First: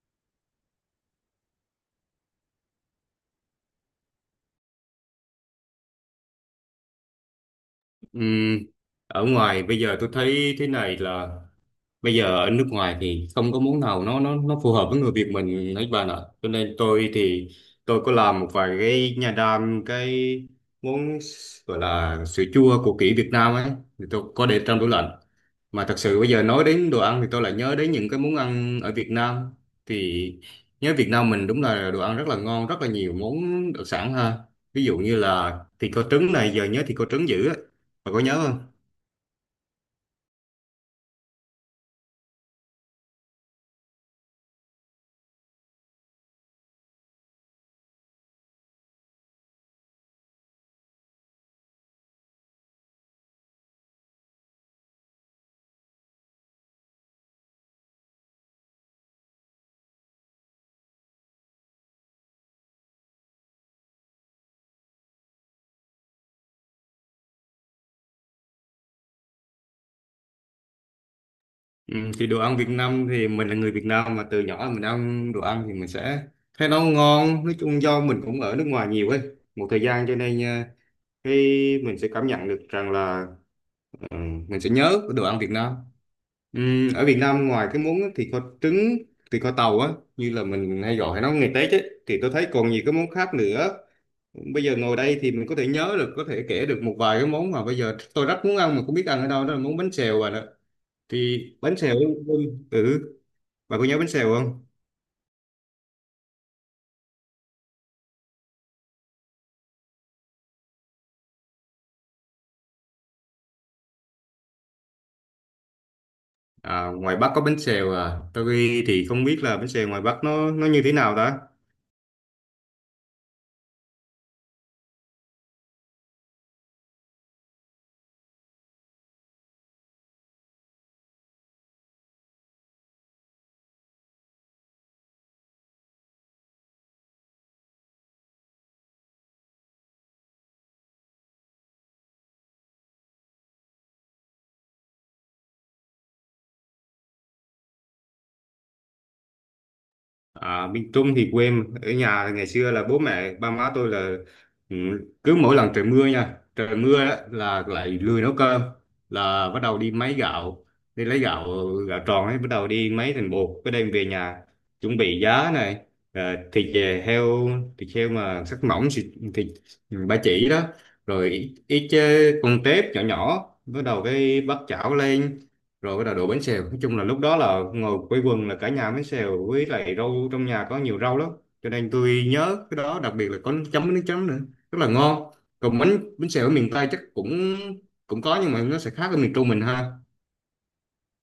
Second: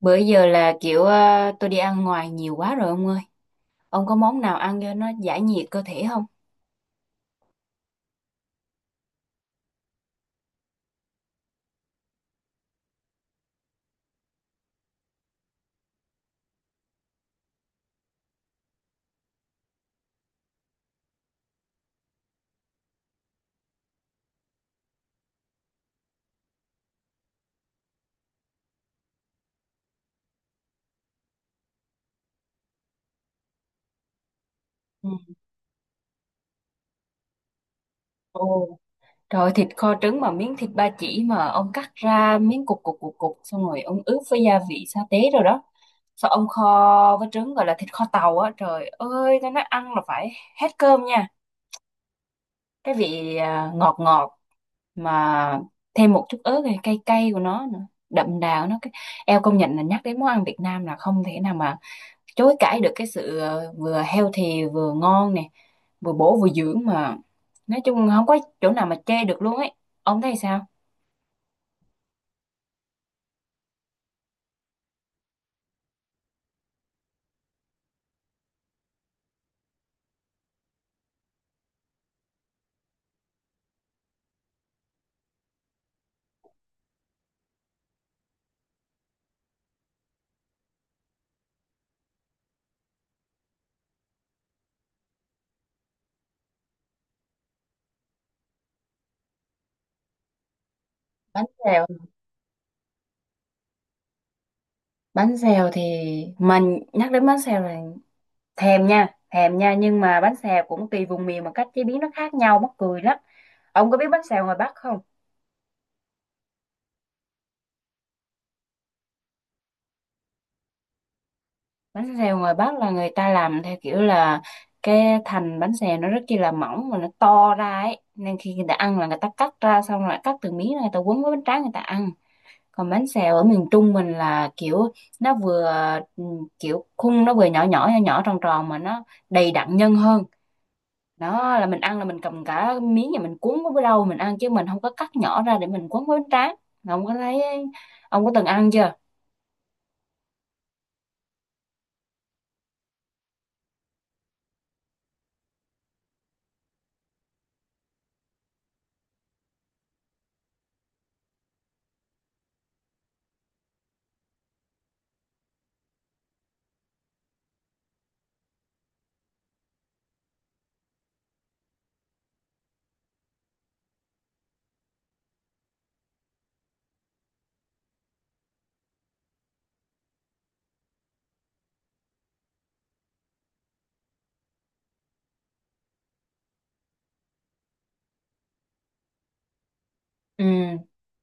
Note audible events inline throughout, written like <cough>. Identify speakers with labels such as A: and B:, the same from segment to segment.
A: Bữa giờ là kiểu tôi đi ăn ngoài nhiều quá rồi ông ơi. Ông có món nào ăn cho nó giải nhiệt cơ thể không?
B: Ừm, Ở ngoài bây giờ tôi thấy thế này là bây giờ ở nước ngoài thì không có món nào nó phù hợp với người Việt mình hết bạn ạ, cho nên tôi thì tôi có làm một vài cái nhà đam cái món gọi là sữa chua của kỷ Việt Nam ấy, thì tôi có để trong tủ lạnh. Mà thật sự bây giờ nói đến đồ ăn thì tôi lại nhớ đến những cái món ăn ở Việt Nam, thì nhớ Việt Nam mình đúng là đồ ăn rất là ngon, rất là nhiều món đặc sản ha. Ví dụ
A: Ừ.
B: như là thịt kho trứng này, giờ nhớ thịt kho trứng dữ á, bạn có nhớ không?
A: Ồ, trời ơi, thịt kho trứng mà miếng thịt ba chỉ mà ông cắt ra miếng cục cục cục cục xong rồi ông ướp với gia vị sa tế rồi đó. Sao ông kho với trứng gọi là thịt kho tàu á. Trời ơi, tôi nói ăn là phải hết cơm nha. Cái vị ngọt ngọt, mà thêm một chút ớt này, cay cay của nó nữa, đậm đà của nó. Eo, công nhận là nhắc đến món ăn Việt Nam là không thể nào mà chối cãi được cái sự vừa healthy vừa ngon nè, vừa bổ vừa dưỡng mà, nói chung không có chỗ nào mà chê được luôn ấy. Ông thấy sao?
B: Ừ, thì đồ ăn Việt Nam thì mình là người Việt Nam mà từ nhỏ mình ăn đồ ăn thì mình sẽ thấy nó ngon, nói chung do mình cũng ở nước ngoài nhiều ấy, một thời gian cho nên à, cái mình sẽ cảm nhận được rằng là ừ, mình sẽ nhớ cái đồ ăn Việt Nam. Ở Việt Nam ngoài cái món thịt kho trứng, thịt kho tàu á, như là mình hay gọi hay nói ngày Tết ấy, thì tôi thấy còn nhiều cái món khác nữa. Bây giờ ngồi đây thì mình có thể nhớ được, có thể kể được một vài cái món mà bây giờ tôi rất muốn ăn mà không biết ăn ở đâu, đó là món bánh xèo bạn ạ. Thì
A: Bánh
B: bánh
A: xèo.
B: xèo, ừ, bà có nhớ bánh xèo không?
A: Bánh xèo thì mình nhắc đến bánh xèo là thèm nha, thèm nha, nhưng mà bánh xèo cũng tùy vùng miền mà cách chế biến nó khác nhau mắc cười lắm. Ông có biết bánh xèo ngoài Bắc không?
B: À, ngoài Bắc có bánh xèo à. Tôi thì không biết là bánh xèo ngoài Bắc nó như thế nào ta?
A: Bánh xèo ngoài Bắc là người ta làm theo kiểu là cái thành bánh xèo nó rất chi là mỏng mà nó to ra ấy, nên khi người ta ăn là người ta cắt ra xong rồi cắt từng miếng rồi người ta quấn với bánh tráng người ta ăn. Còn bánh xèo ở miền Trung mình là kiểu nó vừa ừ, kiểu khung nó vừa nhỏ nhỏ nhỏ nhỏ tròn tròn mà nó đầy đặn nhân hơn. Đó là mình ăn là mình cầm cả miếng và mình cuốn với rau mình ăn, chứ mình không có cắt nhỏ ra để mình cuốn với bánh tráng. Ông có thấy? Ông có từng ăn chưa?
B: À, miền Trung thì quê em. Ở nhà thì ngày xưa là bố mẹ ba má tôi là, ừ, cứ mỗi lần trời mưa nha, trời mưa đó, là lại lười nấu cơm, là bắt đầu đi máy gạo, đi lấy gạo, gạo tròn ấy, bắt đầu đi máy thành bột cái đem về nhà, chuẩn bị giá này, ờ, thịt về heo, thịt heo mà sắc mỏng thịt, thịt ba chỉ đó, rồi ít, ít con tép nhỏ nhỏ, bắt đầu cái bắt chảo lên rồi bắt đầu đổ bánh xèo. Nói chung là lúc đó là ngồi quây quần là cả nhà bánh xèo với lại rau, trong nhà có nhiều rau lắm, cho nên tôi nhớ cái đó, đặc biệt là có nước chấm với nước chấm nữa, rất là ngon. Còn bánh bánh xèo ở miền Tây chắc cũng cũng có, nhưng mà nó sẽ khác ở miền Trung mình ha.
A: Ừ.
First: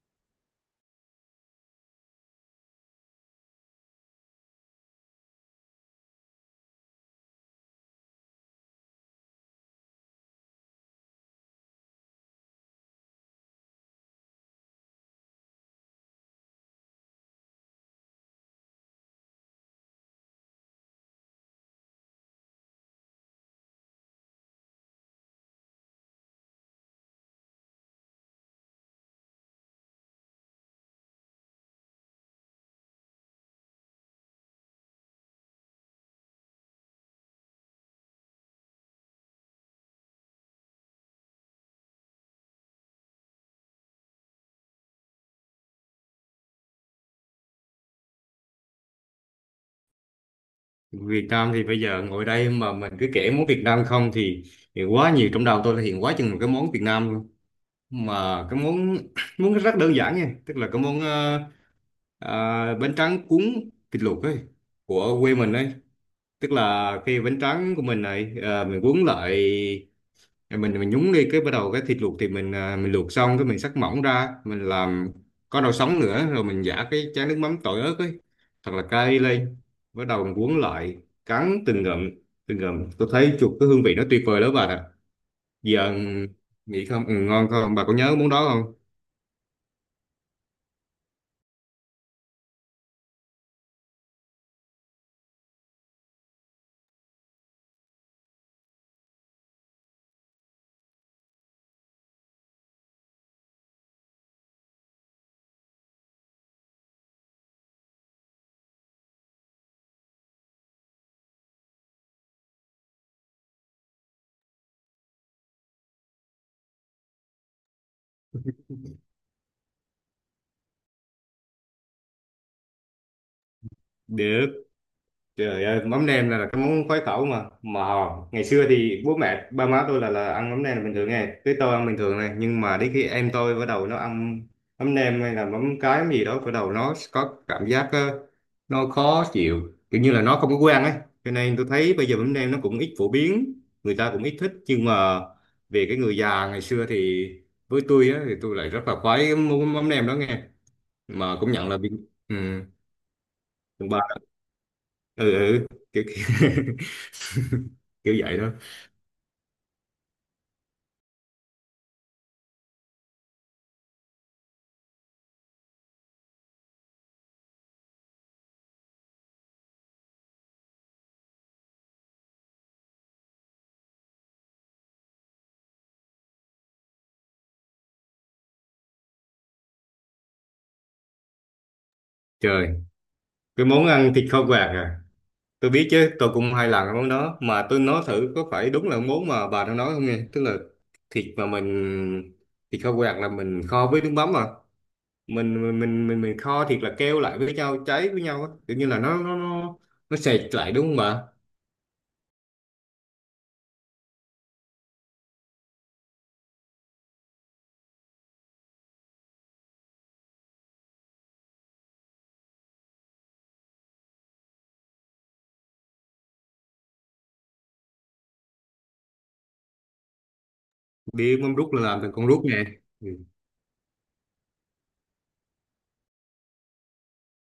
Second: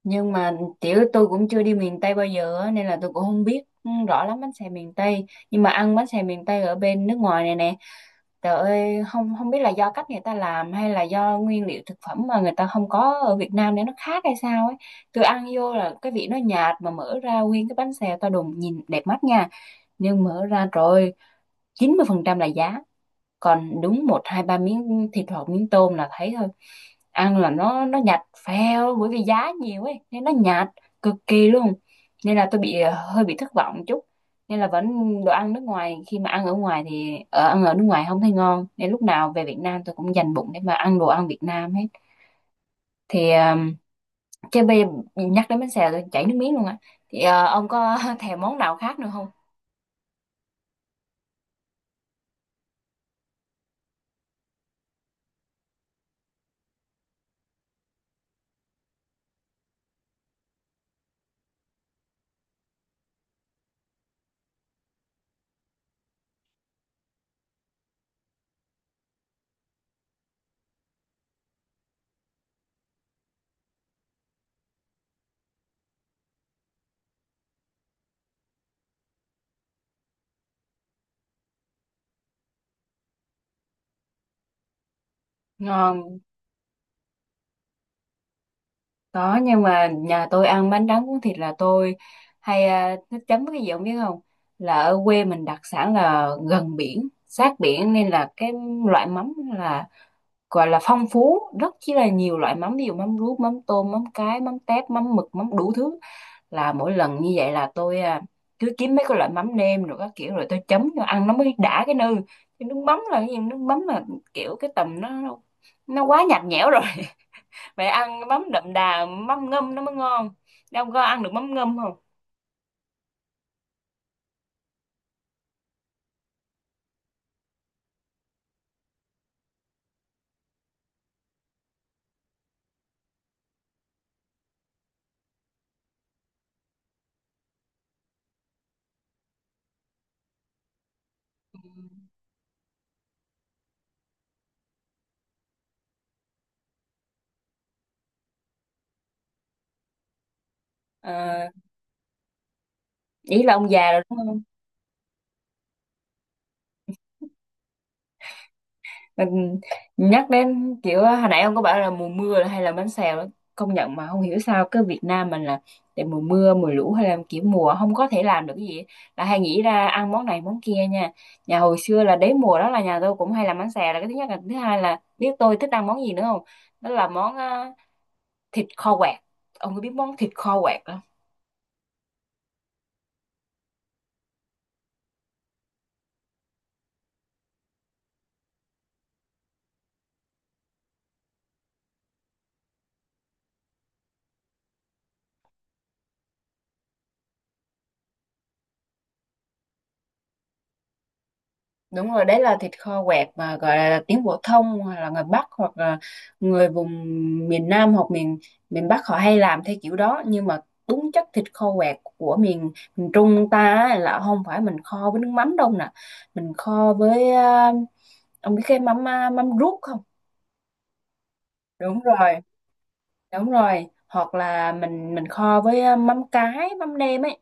A: Nhưng mà tiểu tôi cũng chưa đi miền Tây bao giờ á, nên là tôi cũng không biết rõ lắm bánh xèo miền Tây, nhưng mà ăn bánh xèo miền Tây ở bên nước ngoài này nè. Trời ơi, không không biết là do cách người ta làm hay là do nguyên liệu thực phẩm mà người ta không có ở Việt Nam để nó khác hay sao ấy. Tôi ăn vô là cái vị nó nhạt, mà mở ra nguyên cái bánh xèo to đùng nhìn đẹp mắt nha. Nhưng mở ra rồi 90% là giá, còn đúng một hai ba miếng thịt hoặc miếng tôm là thấy thôi. Ăn là nó nhạt phèo, bởi vì giá nhiều ấy nên nó nhạt cực kỳ luôn. Nên là tôi bị hơi bị thất vọng chút, nên là vẫn đồ ăn nước ngoài khi mà ăn ở ngoài thì ở ăn ở nước ngoài không thấy ngon, nên lúc nào về Việt Nam tôi cũng dành bụng để mà ăn đồ ăn Việt Nam hết. Thì chứ bây giờ nhắc đến bánh xèo tôi chảy nước miếng luôn á. Thì ông có <laughs> thèm món nào khác nữa không?
B: Việt Nam thì bây giờ ngồi đây mà mình cứ kể món Việt Nam không thì, thì quá nhiều trong đầu tôi là hiện quá chừng một cái món Việt Nam luôn. Mà cái món <coughs> <clears throat> món rất đơn giản nha, tức là cái món bánh tráng cuốn thịt luộc ấy, của quê mình ấy, tức là khi bánh tráng của mình này mình cuốn lại, mình nhúng đi cái bắt đầu cái thịt luộc thì mình luộc xong cái mình xắt mỏng ra mình làm có rau sống nữa, rồi mình giả cái chén nước mắm tỏi ớt ấy thật là cay lên, bắt đầu mình cuốn lại cắn từng ngụm, từng ngụm, tôi thấy chuột cái hương vị nó tuyệt vời lắm bà ạ. Giờ
A: Ngon.
B: nghĩ không ngon không, bà có nhớ món đó không?
A: Có, nhưng mà nhà tôi ăn bánh tráng cuốn thịt là tôi hay thích chấm cái gì không biết không? Là ở quê mình đặc sản là gần biển, sát biển, nên là cái loại mắm là gọi là phong phú, rất chỉ là nhiều loại mắm, ví dụ mắm ruốc, mắm tôm, mắm cái, mắm tép, mắm mực, mắm đủ thứ. Là mỗi lần như vậy là tôi cứ kiếm mấy cái loại mắm nêm rồi các kiểu rồi tôi chấm cho ăn nó mới đã cái nư. Cái nước mắm là cái gì? Nước mắm là kiểu cái tầm nó quá nhạt nhẽo rồi, phải ăn mắm đậm đà, mắm ngâm nó mới ngon. Đâu có ăn được mắm ngâm không?
B: để Trời ơi, mắm nêm là cái món khoái khẩu mà ngày xưa thì bố mẹ ba má tôi là ăn mắm nêm bình thường nghe, cái tôi ăn bình thường này, nhưng mà đến khi em tôi bắt đầu nó ăn mắm nêm hay là mắm cái mắm gì đó, bắt đầu nó có cảm giác nó khó chịu kiểu như là nó không có quen ấy. Cho nên tôi thấy bây giờ mắm nêm nó cũng ít phổ biến, người ta cũng ít thích, nhưng mà về cái người già ngày xưa thì với tôi á, thì tôi lại rất là khoái cái món mắm nêm đó nghe. Mà
A: À,
B: cũng nhận là bị ừ,
A: ý là ông già rồi
B: ba
A: đúng không?
B: ừ, ừ, kiểu, kiểu. <laughs> Kiểu vậy đó.
A: Mình nhắc đến kiểu hồi nãy ông có bảo là mùa mưa hay là bánh xèo đó, công nhận mà không hiểu sao cái Việt Nam mình là để mùa mưa mùa lũ hay là kiểu mùa không có thể làm được cái gì là hay nghĩ ra ăn món này món kia nha. Nhà hồi xưa là đến mùa đó là nhà tôi cũng hay làm bánh xèo là cái thứ nhất, là thứ hai là biết tôi thích ăn món gì nữa không? Đó là món thịt kho quẹt. Ông có biết món thịt kho quẹt?
B: Trời, cái món ăn thịt kho quạt à, tôi biết chứ, tôi cũng hai lần cái món đó, mà tôi nói thử có phải đúng là món mà bà đang nói không nghe, tức là thịt mà mình thịt kho quạt là mình kho với nước mắm à, mình kho thịt là keo lại với nhau, cháy với nhau á, kiểu như là nó sệt lại đúng không bà?
A: Đúng rồi, đấy là thịt kho quẹt mà gọi là tiếng phổ thông, hoặc là người Bắc, hoặc là người vùng miền Nam hoặc miền miền Bắc họ hay làm theo kiểu đó. Nhưng mà đúng chất thịt kho quẹt của miền miền Trung ta á, là không phải mình kho với nước mắm đâu nè. Mình kho với ông biết cái mắm mắm ruốc không?
B: Biết mắm rút là
A: Đúng
B: làm từ con
A: rồi.
B: rút nè. Ừ.
A: Đúng rồi. Hoặc là mình kho với mắm cái, mắm nêm ấy.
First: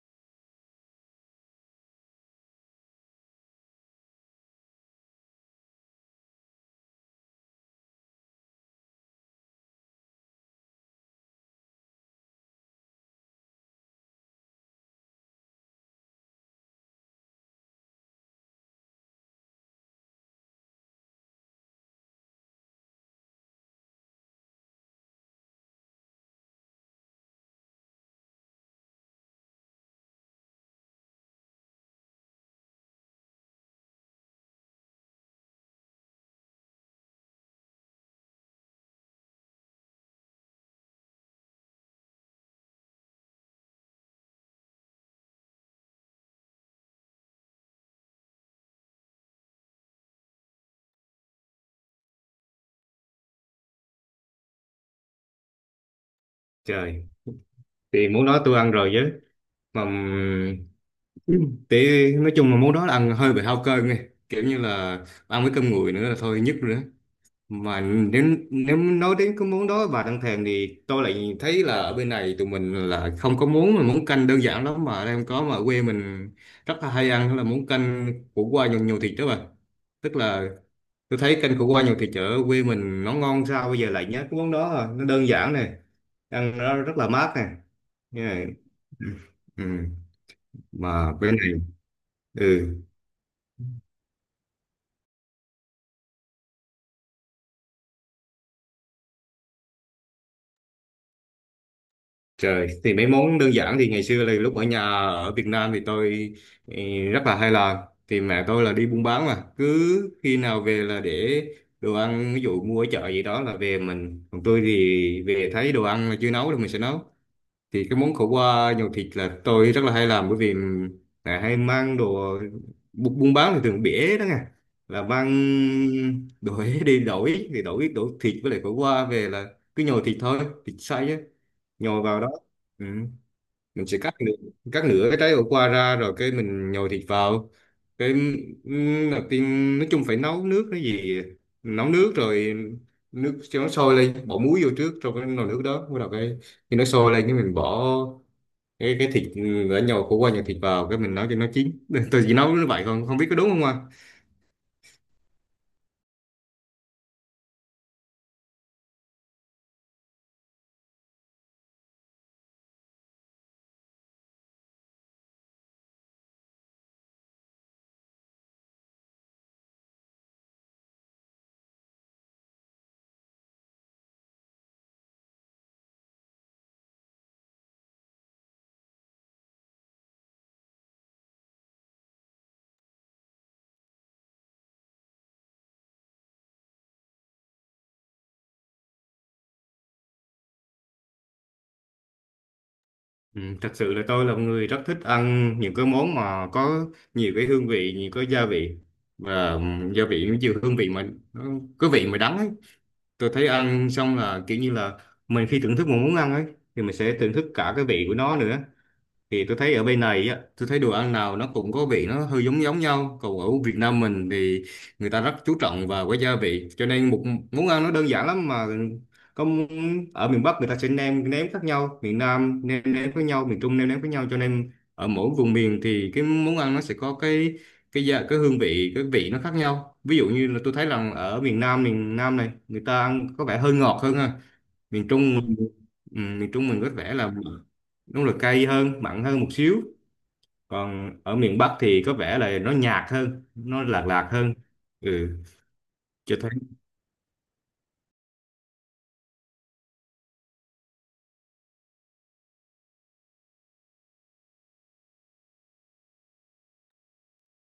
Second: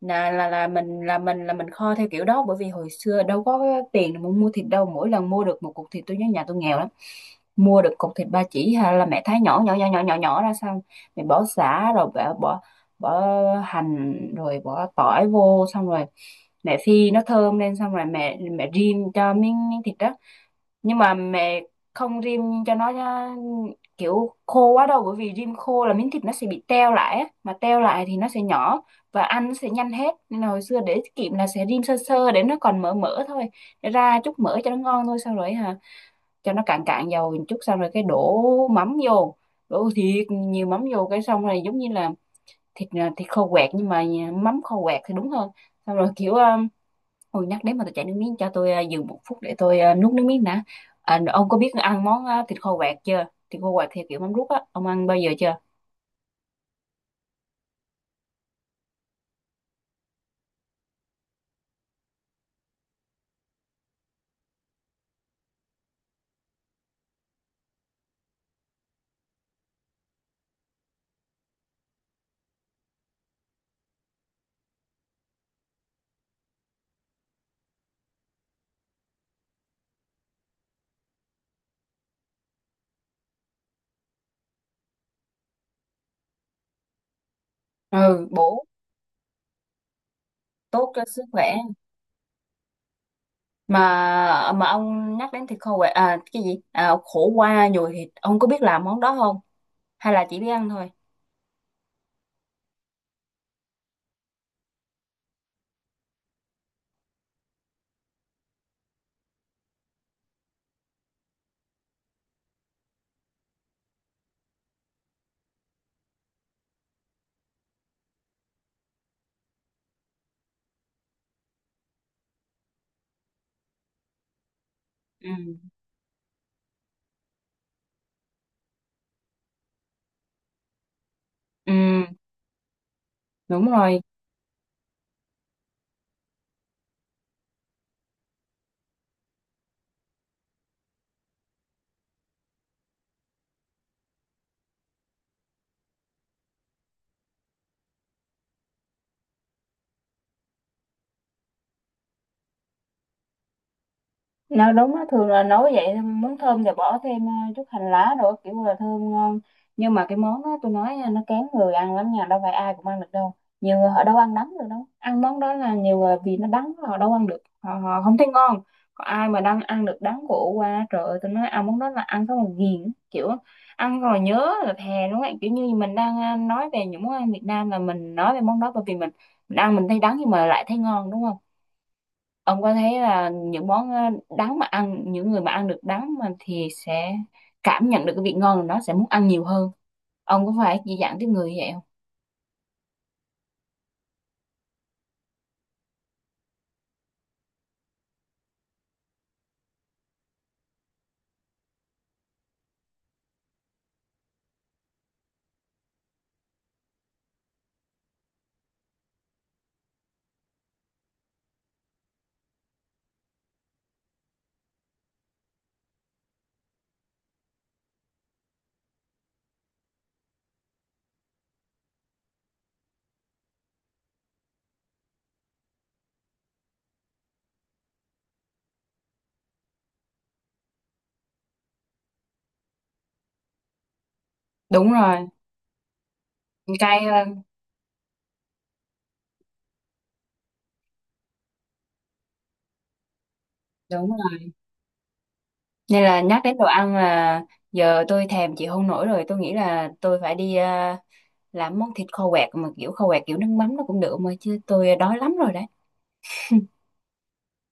A: Là là là mình là mình là mình kho theo kiểu đó, bởi vì hồi xưa đâu có cái tiền để mà mua thịt đâu. Mỗi lần mua được một cục thịt, tôi nhớ nhà tôi nghèo lắm. Mua được cục thịt ba chỉ hay là mẹ thái nhỏ nhỏ nhỏ nhỏ nhỏ nhỏ ra xong, mẹ bỏ sả rồi bỏ bỏ bỏ hành rồi bỏ tỏi vô, xong rồi mẹ phi nó thơm lên, xong rồi mẹ mẹ rim cho miếng miếng thịt đó. Nhưng mà mẹ không rim cho nó nhá, kiểu khô quá đâu, bởi vì rim khô là miếng thịt nó sẽ bị teo lại á. Mà teo lại thì nó sẽ nhỏ và ăn nó sẽ nhanh hết, nên là hồi xưa để tiết kiệm là sẽ rim sơ sơ để nó còn mỡ mỡ thôi, để ra chút mỡ cho nó ngon thôi. Sau rồi hả, cho nó cạn cạn dầu một chút xong rồi cái đổ mắm vô, đổ thiệt nhiều mắm vô cái, xong rồi giống như là thịt thịt khô quẹt, nhưng mà mắm khô quẹt thì đúng hơn. Xong rồi kiểu ôi nhắc đến mà tôi chảy nước miếng, cho tôi dừng một phút để tôi nuốt nước miếng đã. À, ông có biết ăn món thịt kho quẹt chưa? Thịt kho quẹt theo kiểu mắm rút á, ông ăn bao giờ chưa?
B: Trời, thì món đó tôi ăn rồi chứ, mà thì nói chung là món đó là ăn hơi bị hao cơm nghe, kiểu như là ăn với cơm nguội nữa là thôi nhức rồi đó. Mà nếu nếu nói đến cái món đó bà đang thèm thì tôi lại thấy là ở bên này tụi mình là không có món, mà món canh đơn giản lắm mà em có mà quê mình rất là hay ăn, đó là món canh khổ qua nhiều, nhiều thịt đó bà. Tức là tôi thấy canh khổ qua nhiều thịt ở quê mình nó ngon, sao bây giờ lại nhớ cái món đó à. Nó đơn giản này, ăn nó rất là mát này.
A: Ừ,
B: Yeah.
A: bổ,
B: Ừ. Ừ.
A: tốt cho
B: Mà
A: sức
B: bên này.
A: khỏe.
B: Ừ.
A: Mà ông nhắc đến thịt kho quẹt à cái gì? À, khổ qua nhồi thịt, ông có biết làm món đó không? Hay là chỉ biết ăn thôi?
B: Trời, thì mấy món đơn giản thì ngày xưa là lúc ở nhà ở Việt Nam thì tôi ừ, rất là hay làm. Thì mẹ tôi là đi buôn bán mà, cứ khi nào về là để đồ ăn, ví dụ mua ở chợ gì đó là về mình. Còn tôi thì về thấy đồ ăn là chưa nấu thì mình sẽ nấu. Thì cái món khổ qua nhồi thịt là tôi rất là hay làm, bởi vì mẹ hay mang đồ buôn bán thì thường bỉa đó nghe. Là mang
A: Ừ.
B: đồ Huế đi đổi thì đổi đổi thịt với lại khổ qua về, là cứ nhồi thịt thôi, thịt xay á
A: Ừ,
B: nhồi vào đó. Ừ.
A: đúng
B: Mình sẽ
A: rồi.
B: cắt nửa cái trái ổ qua ra rồi cái mình nhồi thịt vào cái, đầu tiên nói chung phải nấu nước cái gì, nấu nước rồi nước cho nó sôi lên, bỏ muối vô trước trong cái nồi nước đó, bắt đầu cái khi nó sôi lên cái mình bỏ cái thịt đã nhồi khổ qua nhồi thịt vào cái mình nấu cho nó chín. <laughs> Tôi chỉ nấu như vậy, còn không biết có đúng không ạ?
A: Nó đúng á, thường là nấu vậy, muốn thơm thì bỏ thêm chút hành lá rồi kiểu là thơm ngon. Nhưng mà cái món đó tôi nói nha, nó kén người ăn lắm nha, đâu phải ai cũng ăn được đâu. Nhiều người họ đâu ăn đắng được đâu, ăn món đó là nhiều người vì nó đắng họ đâu ăn được, họ không thấy ngon. Còn ai mà đang ăn được đắng của qua, trời ơi, tôi nói ăn món đó là ăn xong rồi ghiền, kiểu ăn rồi nhớ là thèm đúng không ạ? Kiểu như mình đang nói về những món ăn Việt Nam là mình nói về món đó, bởi vì mình ăn mình thấy đắng nhưng mà lại thấy ngon đúng không? Ông có thấy là những món đắng mà ăn, những người mà ăn được đắng mà thì sẽ cảm nhận được cái vị ngon của nó, sẽ muốn ăn nhiều hơn? Ông có phải dị dạng tiếp người như vậy không?
B: Ừ, thật sự là tôi là một người rất thích ăn những cái món mà có nhiều cái hương vị, nhiều cái gia vị, và gia vị nó nhiều hương vị mà nó có vị mà đắng ấy. Tôi thấy ăn xong là kiểu như là mình khi thưởng thức một món ăn ấy thì mình sẽ thưởng thức cả cái vị của nó nữa. Thì tôi thấy ở bên này á, tôi thấy đồ ăn nào nó cũng có vị nó hơi giống giống nhau, còn ở Việt Nam mình thì người ta rất chú trọng vào cái gia vị, cho nên một món ăn nó đơn giản lắm mà, có ở miền Bắc người ta sẽ nêm nếm khác nhau, miền Nam nêm nếm với nhau, miền Trung nêm nếm với nhau, cho nên ở mỗi vùng miền thì cái món ăn nó sẽ có cái gia cái hương vị cái vị nó khác nhau. Ví dụ như là tôi thấy rằng ở miền Nam, miền Nam này người ta ăn có vẻ hơi ngọt hơn ha.
A: Đúng
B: Miền
A: rồi.
B: Trung mình- ừ, miền Trung mình có
A: Cay
B: vẻ là
A: hơn.
B: đúng là cay hơn, mặn hơn một xíu. Còn ở miền Bắc thì có vẻ là nó nhạt hơn, nó lạc
A: Đúng
B: lạc
A: rồi.
B: hơn. Ừ.
A: Nên là
B: Cho
A: nhắc
B: thấy.
A: đến đồ ăn là giờ tôi thèm chịu không nổi rồi, tôi nghĩ là tôi phải đi làm món thịt kho quẹt mà kiểu kho quẹt kiểu nước mắm nó cũng được mà, chứ tôi đói lắm rồi đấy.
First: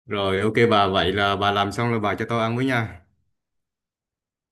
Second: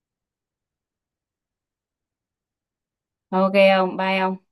B: Rồi ok, bà vậy là bà làm xong là bà cho tôi ăn với nha.
A: OK ông, bye ông.